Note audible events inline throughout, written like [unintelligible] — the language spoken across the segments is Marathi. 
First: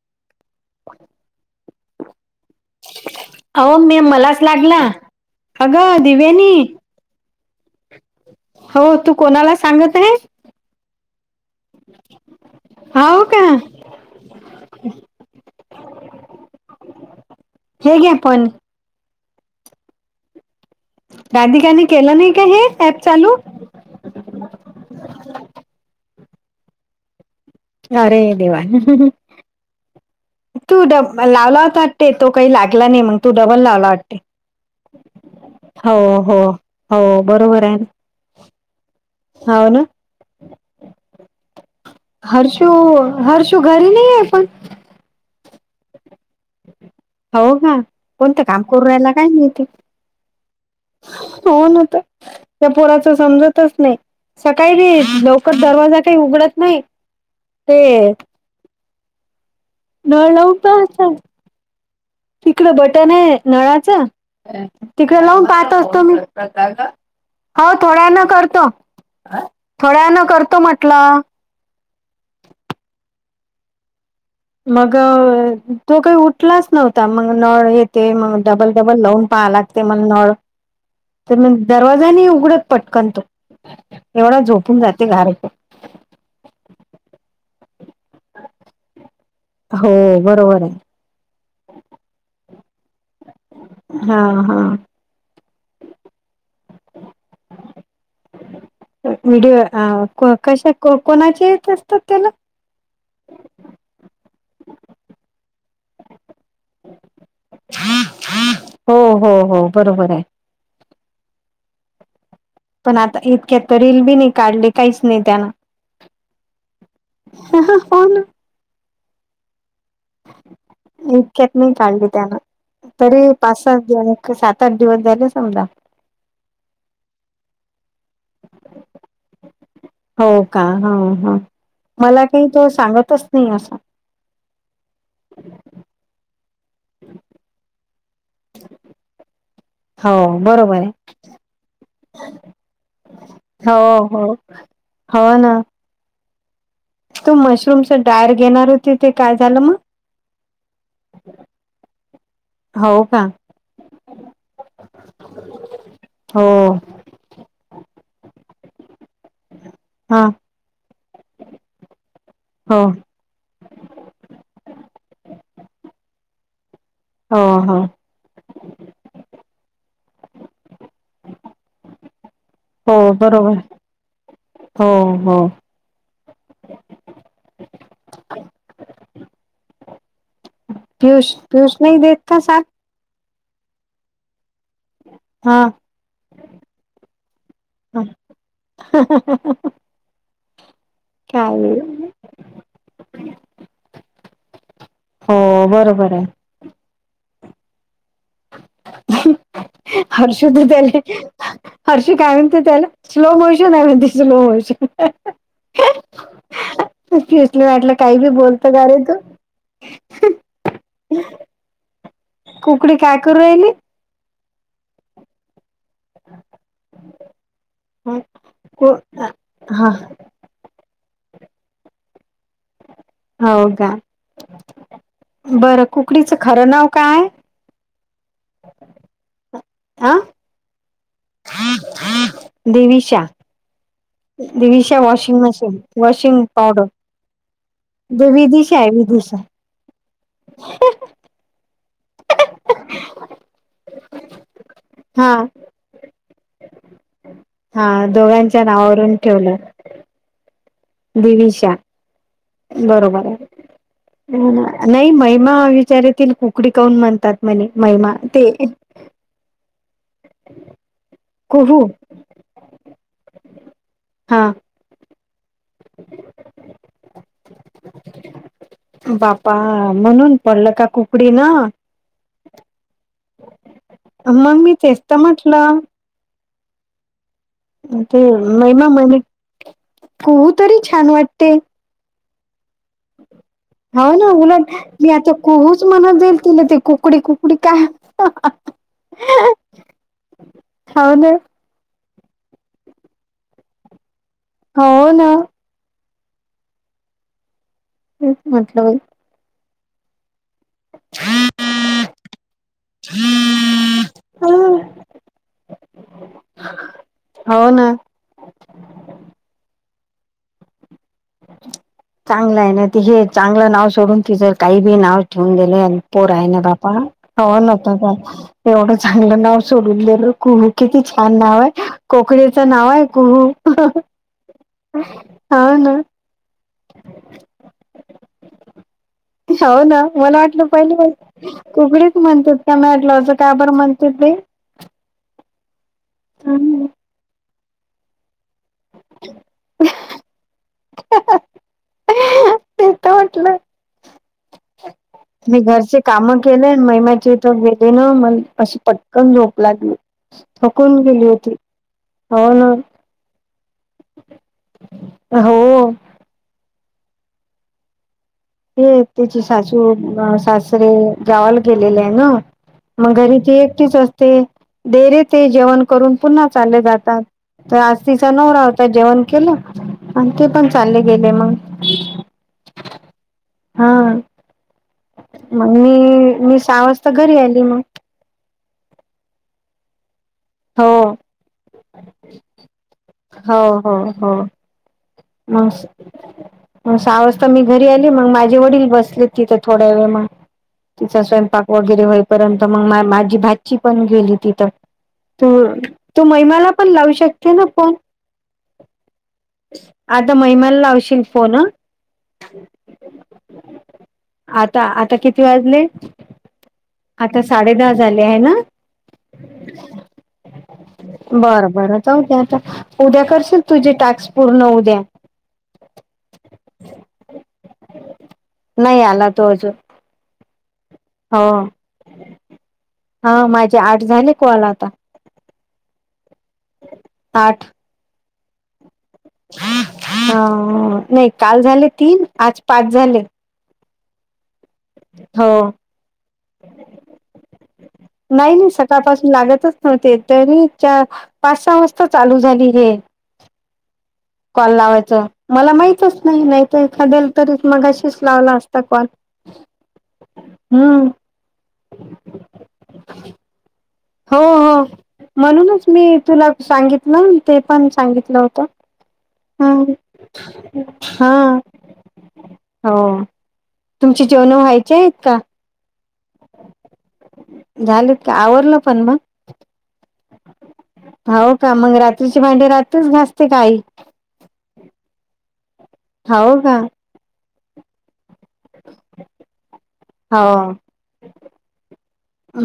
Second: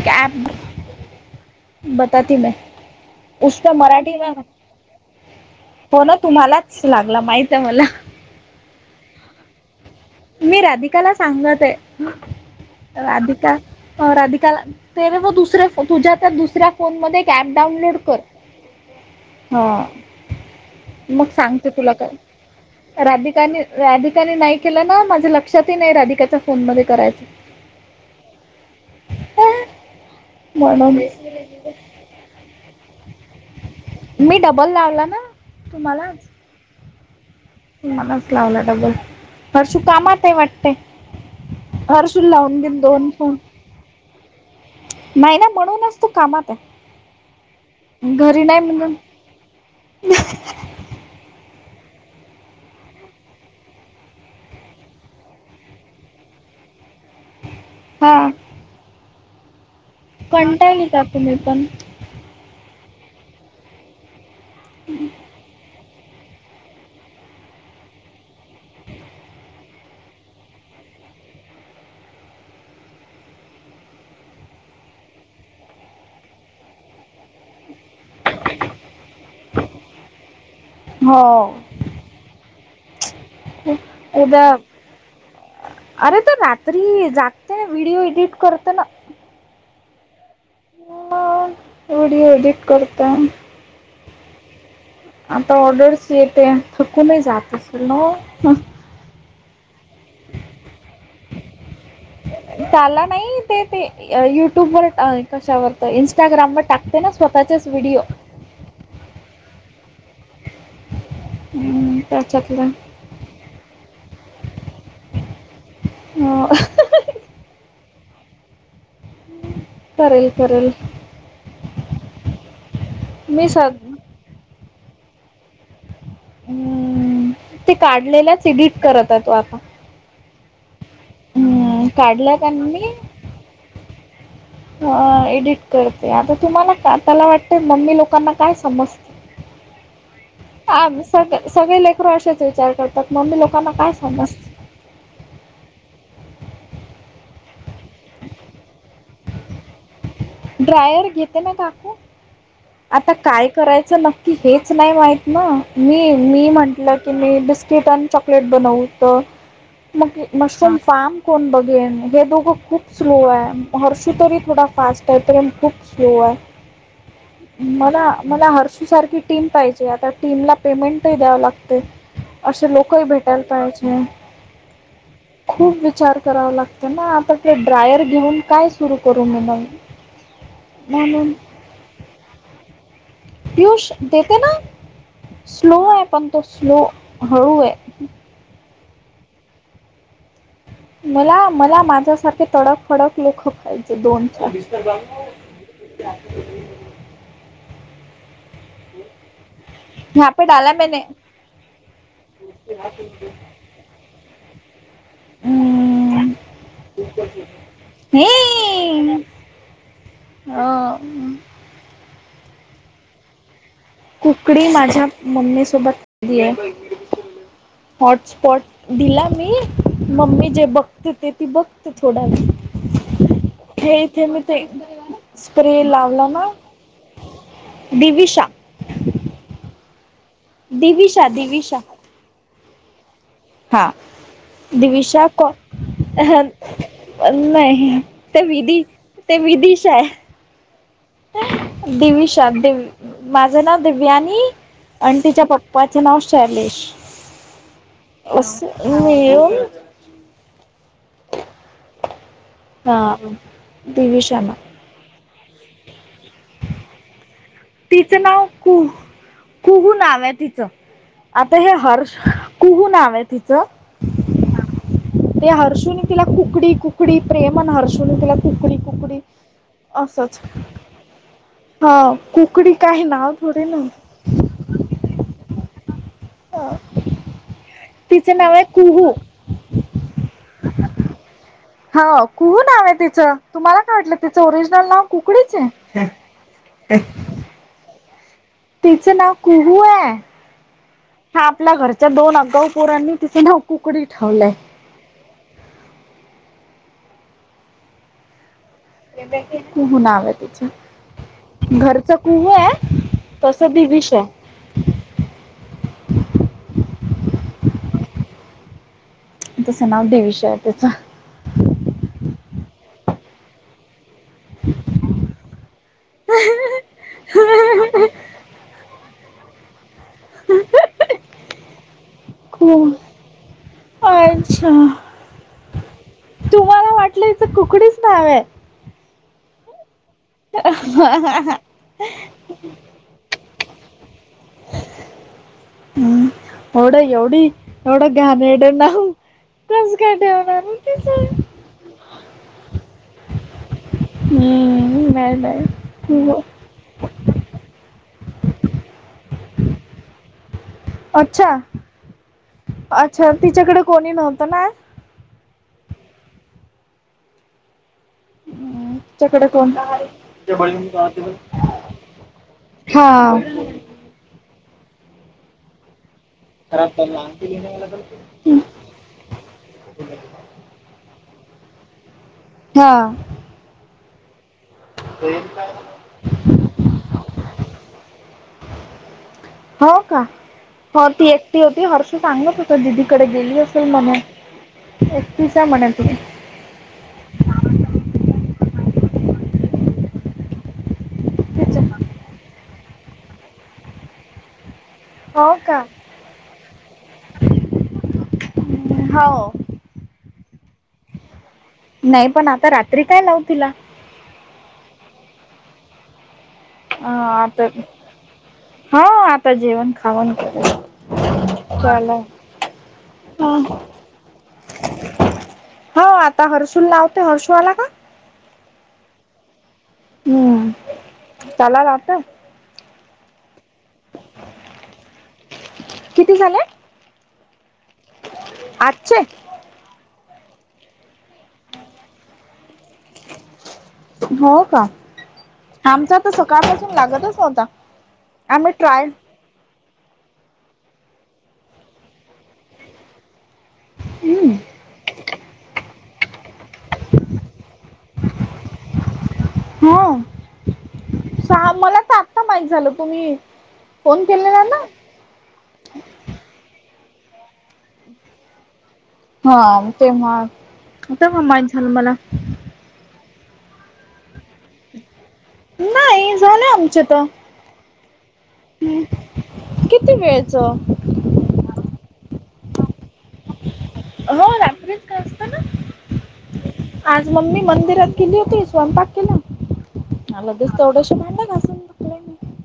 एक ॲप बता त मै. उसत अहो मी मराठी मलाच लागला अगं हो ना दिव्यानी तुम्हालाच लागला माहित आहे मला. हो तू कोणाला सांगत आहेस मी राधिकाला सांगत आहे हो का राधिका राधिकाला ते रे मग दुसऱ्या फोन तुझ्या त्या दुसऱ्या फोन मध्ये एक ऍप डाउनलोड हे घ्या कर पण हा मग सांगते राधिकाने तुला केलं नाही का हे ऍप काय चालू राधिकाने राधिकाने नाही केलं ना माझ्या लक्षातही नाही राधिकाच्या फोन मध्ये करायचं. अरे देवा अं, तु म्हणून डब मा लावला होता वाटते तो काही लागला नाही म्हण तू डबल लावला वाटते मी डबल लावला ना हो तुम्हाला हो हो बरोबर आहे. मलाच लावला डबल. ना हो हर्शु ना कामात आहे वाटते हरषू लावून घेन दोन. त घरी नाही आहे पण. नाही ना म्हणूनच तू कामात. हो का आहे घरी कोणतं नाही काम करू म्हणून रायला काय माहिती होना आता त्या पोराच समजतच नाही सकाळी बी लवकर दरवाजा काय उघडत नाहीत ते हा नळव कंटाळली का तुम्ही पण तिकड बटन आहे नळाचं तिकडे लावून पाहत असतो मी आहो थोड्यां वेळान करतो थोड्यां वेळान करतो म्हटलं मग तो काही उठलाच नव्हता मग नळ ये ते मग डबल डबल लावून पहा लागते मला नळ तर हो मग दरवाजाने उघडत पटकन तो खूप एवढा उद्या झोपून जाते घारक अरे तर रात्री जागते व्हिडिओ एडिट करते ना हो बरोबर आहे म ऑडिओ एडिट करताेय. हा हा आता ऑर्डरस येते थकूनही जात असेल ना व्हिडिओ आ को कशा को कोणाचे येत असतात त्याला त्याला नाही ते ते युट्यूबवर कशावर इंस्टाग्रामम टाकते ना स्वतःचेच व्हिडिओ हो हो हो बरोबर आहे. त्याच्यातल पण आता इतक्यात तर रील बी नाही काढली काहीच नाही त्यान हो ह हा होना ह [unintelligible] इतक्यात नाही काढली त्यान तरी मी पाच स सात दिवा एक सात-आठ दिवस झाले समजा हम्म ते काढलेल्याच एडिट करतात तो आपण हो का हाव ह मला काढला काही तो त्यांनी सांगतच नाही असा ते आता तुम्हाला का त्याला वाटत मम्मी लोकांना काय समजते हो बरोबर आ आहे. सग सगळे लेकरू असेच विचार करतात मम्मी लोकांना काय हो हो समजते हो ना तू मशरूमच डार घेणार होती ते काय झालं मग ड्रायव्हर घेते ना काकू हो आता का काय करायचं नक्की हेच नाही माहत ना मी हो मी म्हंटलं की मी बिस्किट आणि चॉकलेट बनवू तर मग हा ते मशरूम फार्म कोण बघेन हे दोघं हो खूप स्लो आहे. हर्षू तरी थोडा फास्ट आहे करण खूप स्लो आहे. हो हो मला मला हर्षू सारखी टीम पाहिजे आता टीमला पेमेंटही द्याव लागते. असे हो लोकही भेटायला बरोबर पाहिज हो हो खूप विचार कराव लागतं ना आता ते ड्रायर घेऊन काय सुरू करू मि मंग पियुष पियुष नाही देेत का सात पयुष देते ना हा स्लो आहे पण तो स्लो हळू आहे. हा मला काय मला माझ्यासारखे तडक फडक लोखक खायचेत दोन चार हो बरोबर आहे. यहाँ पे हर्षु डाला त्याला मैंने हर्षी काय म्हणते त्याला स्लो मावशी जन दिसलो आज हम्म, पीयुशला वाटलं काही हे बी बोलतो का रे तू अं, [inaudible] कुकडी काय करू राहिली. कुकडी माझ्या मम्मी सोबतली आहे. हॉटस्पॉट कु- दिला मी हा मम्मी जे बघते ते ती बघत थोडावे हो का हे इथे मी ते स्प्रे बरं लावला कुकडीचं ना खरं नाव काय दिविशा. आ. दिविशा दिविशा. दिविशा. हा Divisha washing machine washing powder. पण नाही जे ते विदिशा विधी आहे विदिशा ते विधीशा आहे. [unintelligible] दिविशा माझं नाव दिवनी आणि हा तिच्या पप्पा पप्पाचं नाव शैलेश हा दोघांच्या असं नावावरून मिळून ठेवलं दिविशा हा बरोबर आहे दिविशाना हम्म. नाही महिमा विचारेतील कुकडी काऊन म्हणतात म्हणे महिमा तिचं नाव ते कुहू कुहू नाव आहे तिचं आता हे कुहू हर्ष कुहू नाव आहे तिचं ह. ते हर्षुनी तिला कुकडी कुकडी प्रेमण हर्षुनी तिला कुकडी कुकडी ह म्हणून असंच पडलं का कुकडी तिन. हा कुकडी काय ना थोडे ना मग मी तेच तर म्हटलं. [unintelligible] ते नाव आहे महिमा कुहू म्हणे कुहू तरी छान वाटते. हाव कुहू नावे. हो ना उलाट मी आता कुकडीच आहे खुच म्हणत जाईल तिला त कुकडी कुकडी काय ह [unintelligible] तिचं नाव कुहू आहे. हाव न. इथल्या घरच्या दोन अगाऊ पोरांनी तिचं नाव कुकडी ठेवलंय. हो ना. [inaudible] कुहू नाव आहे. घरचा कुह आहे तसं दिविश आहे. [unintelligible] हो ना. तस नाव दिवीश आहे तीच. चांगलं आहे ना ति हे चांगलं नाव सोडून त जर काही बी नाव ठेवून गेले पोर आहे ना बापाव नता तर तेवढंच चांगलं नाव सोडून देले कुहू किती छान नाव आहे कोकळीचं नाव खूप आहे कुहू. अच्छा. हा ना तुम्हाला वाटलं हिच कुकडीच नाव आहे हो ना मला वाटलं पहिली कुकडीच म्हणतात का म्हटलं असं का बरं म्हणत ते हम्म ओढ एवढी एवढं घाणेरडं नाव कसं काय ठेवलं तीचं [unintelligible] हम मी घरचे काम केले महिमाच्या [inaudible] अशी पटकन झोप लागली थकून गेली अच्छा होती हो ना अच्छा तिच्याकडे कोणी नव्हतं ना हो हम्म, ते त्याची तिच्याकडे कोण सासू हा सासरे गावाला गेलेले आहे ना मग घरी ती एकटीच असते ते [inaudible] ते जेवण करून पुन्हा चालले जातात तर आज तिचा नवरा जेवण केलं आणि ते पण चालले गेले मग हा हा मग मी मी सहा वाजता घरी आली मग हो का हो ती एकटी होती हर्षू सांगत होता दिदीकडे गेली हो असेल हो म्हणून हो [unintelligible] मग सहा वाजता मी घरी आली मग माझे वडील बसले तिथं थोड्या वेळ मग तिचा स्वयंपाक वगैरे होईपर्यंत मग माझी भाची पण गेली तिथं त हो का तो महिमाला पण लावू शकते ना फोन हो आता महिमाला लावशील फोन नाही पण आता रात्री काय लावू तिला आता आता किती वाजले अ आता साडे दहा झाले आहे ना हा आता जेवण खाऊन बरं बरं जाऊदे आता उद्या कर हो आता हर्षुला लावते हर्षु आला का नाही आला तो अजून हम् हो हा माझे आठ झाले कॉल आता किती झाले आठ आजचे ह नाही काल झाले तीन आज पाच झाले हो का हो आमचा तर सकाळपासून लागतच नव्हता नाही नाही आम्ही ट्राय सकाळपासून लागतच नव्हते तरी च पाच सहा वाजता चालू झाली हे कॉल लावायचा मला माहितच नाही नाहीत एखाद्याला तरीच मगाशीच लावला असता कॉल हा हम्म सहा मला तर आत्ता माहित झालं तुम्ही फोन हो केलेला हो ना म्हणूनच मी तुला सांगितलं ते पण सांगितलं होत हम हा तेव्हा हा तेव्हा माहित झालं मला हो तुमची जेवण व्हायचे आहेत का नाही झाले आमचे त- झालेत का आवरलं पण म किती वेळच हो का मंग रात्रीची भांडी रात्रीच घासते का आई. हो रात्रीच घासते ना हो का आज मम्मी मंदिरात गेली होती स्वयंपाक केला मला दिस हो तेवढ्याशी भांडलं घा - -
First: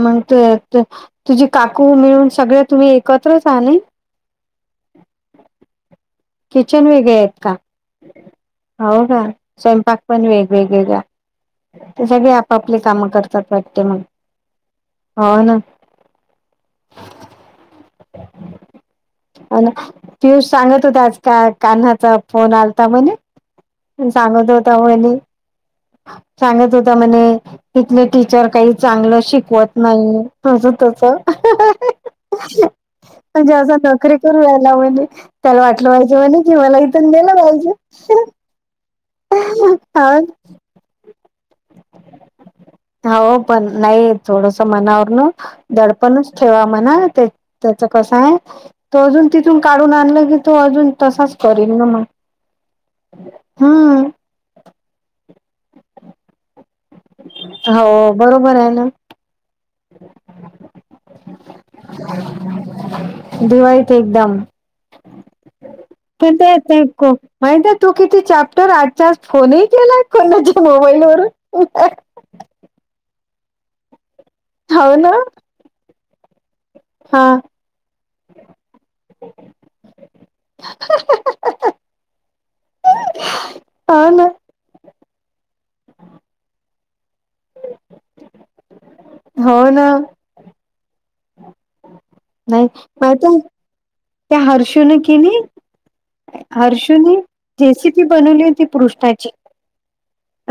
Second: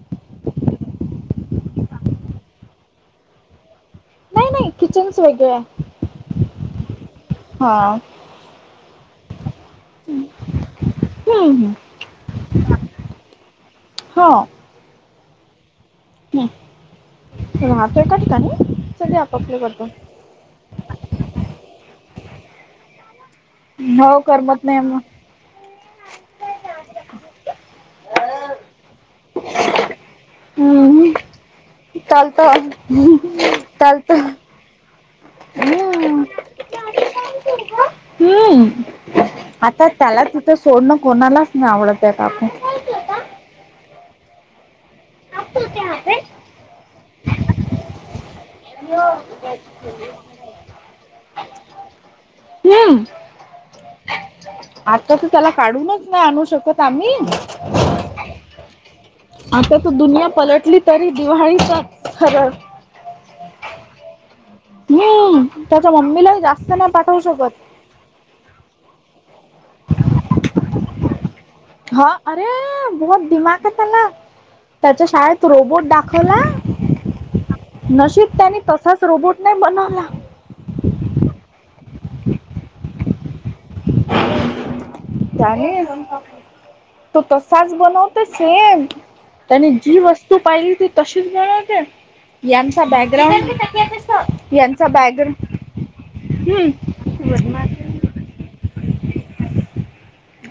मग ते तुझी काकू मिळून सगळे तुम्ही एकत्रच आह नाई नाही नाही किचनच वेगळ आहे. किचन वेगळे आहेत का हा हो का स्वयंपाक पण वेगवेगळे का हम्म हम्म ते सगळे आपापली कामं करतात वाटते मंग हो हो ना राहतो एकत्र आम्ही सगळे आपआपले हो ना करतो. पियुष सांगत होता आज का कान्हाचा फोन आलाता म्हणून हो सांगत करमत होता नाही मग मनी सांगत होता म्हणे तिथले टीचर काही चांगलं शिकवत नाही त्याज त्यांच हम्म चालत म्हणजे असं चालत नोकरी करू रायला म्हणे त्याला वाटलं [unintelligible] हम्म लग्न करायचं. हम्म आता त्याला तिथं सोडणं कोणालाच नाही आवडत आहे आता आपण हाव पण नाही थोडस मनावर न दडपणच ठेवा म्हणा ते त्याच कसं आहे. तो अजून तिथून काढून आणल की तो अजून तसाच करील ना मग हम् हम्म आता तर त्याला काढूनच नाय आणू शकत आम्ही हो बरोबर आहे ना आता तर दुनिया पलटली तरी दिवाळीचा खर दिवाळीत एकदम नई त्याच्या मम्मीला बी जास्त नाही पाठवू शकत. तो किती चॅप्टर आजच्या आज फोनही केलाय कोणाच्या मोबाईल वरून हा अरे बोहोत दिमाग ये त्याला हो त्याच्या ना शाळेत रोबोट दाखवला. हा नशीब त्यानी तसाच रोबोट नाही बनवला. ह ना. तो तसाच बनवतो सेम हो त्याने ना जी वस्तू पाहिली ती तशीच बणवते नाही यांचा माहित आहे बॅकग्राउंड त्या हर्षू यांचा की नी बॅकग्राउंड हम्म हर्षू नी केसी ति बनवली ति पृष्ठाची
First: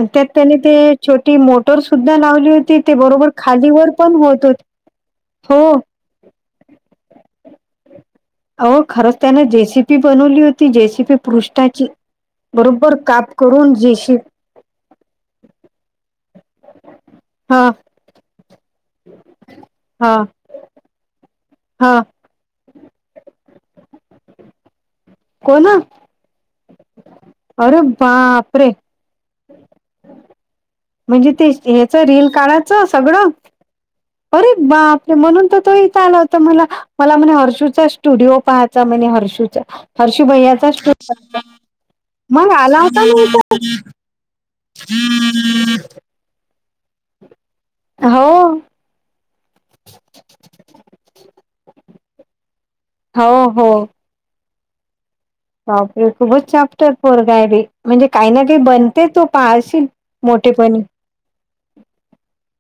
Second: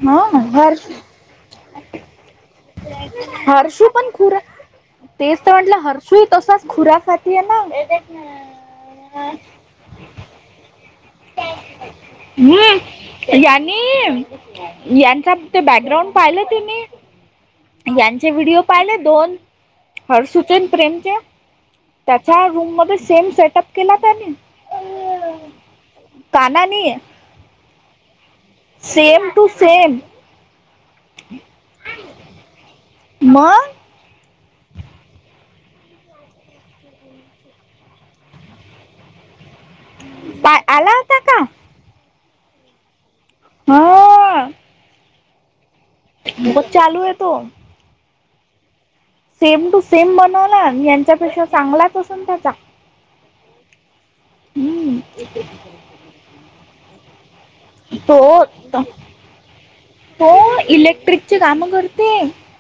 हा त्यात त्याने ते हर्ष छोटी मोटर सुद्धा लावली होत की ती बरोबर खालीवर पण होत होते हो सुई तसाच खुऱ्यासाठी आहे ना हो खरंच त्याने जे सी पी बनवली होती जे सी पी नी करून जेसी यानी यांचा फक्त बॅकग्राउंड पाहिला त्यांनी हा. यांचे व्हिडिओ पाहिले दोन हा हर्षूचे न प्रेमचे हा. त्याच्या रूम मध्ये सेम सेटअप केला त्यानी कोण काना नी अरे बापरे! सेम टू सेम म्हणजे ते ह्याच रील काढाचं सगळं मग अरे बापरे म्हणून तर तो इथं आला होता मला मला म्हणे हर्षूचा स्टुडिओ पाहत तर म्हणे हर्षूचा हर्ष काय भैयाचा शू आला होता का मग आला होता ना हा इथं मग चालू होतो तो हो सेम टू सेम बनवला यांच्यापेक्षा चांगलाच असन त्याचा हो हो. हम्म बाप रे! खूपच चापटर पोरगा आहे रे. तो तो मोठेपणी इलेक्ट्रिकचे कामं करते.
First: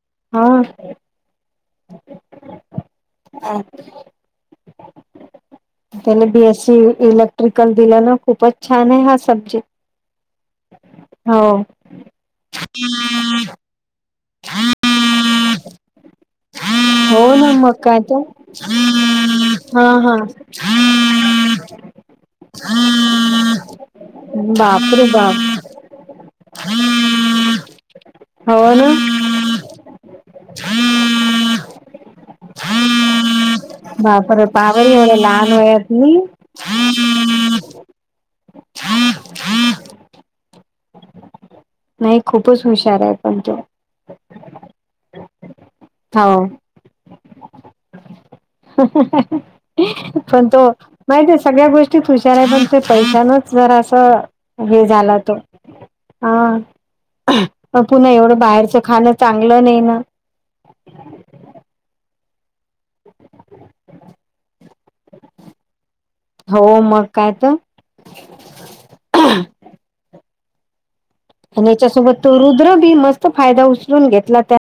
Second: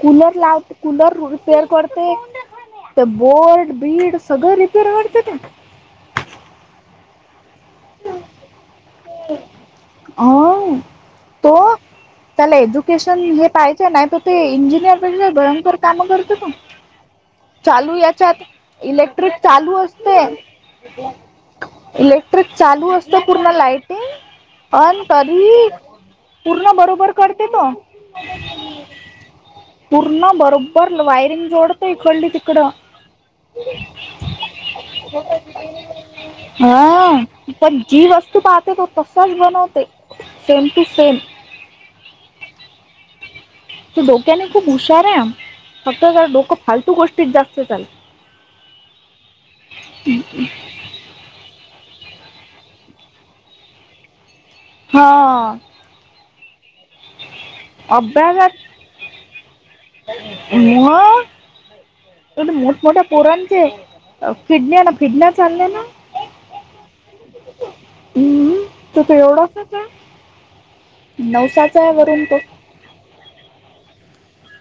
कूलर लाव हा कूलर रिपेअर करतो तर बोर्ड बीड सगळं रिपेअर करते ना त्याने बीएससी इलेक्ट्रिकल दिला ना खूपच छान आहे सब्जेक्ट अ हो तो त्याला एज्युकेशन हे पाहिजे नाही तर ते इंजिनियर म्हणे भयंकर काम करतो तो हो ना मग चालू काय तर याच्यात इलेक्ट्रिक चालू हा हा असते तर चालू असत पूर्ण लाइटिंग अऑन बापरे बाप कधी पूर्ण बरोबर करते ना हो ना पूर्ण बरोबर वायरिंग जोडत इकडली तिकडं बापरे पाहा बाई एवढा लाहान वयातनी हा पण जी वस्तू पाहते तो तसाच बनवते सेम टू सेम नाही खूपच हुशार आहे पण तो तो डोक्याने खूप हुशार आहे फक्त ज हो डोकं फालतू गोष्टीत जास्त चालते. पण तो माहित सगळ्या गोष्टी त हुशार आहे पण ते पैशनच जर असं हे हा झालं तो हा पण तुला एवढं बाहेरचं खाणं चांगलं नाही ना हो पण मोठा मोठ्या पोरणचे किडण्या ना किडण्या चालल्या ना हो मग काय तर हम्म तो तर एवढासा आहे आणि नवसाचा आहे याच्यासोबत वरून तो रुद्र बी मस्त फायदा उचलून घेतला त्या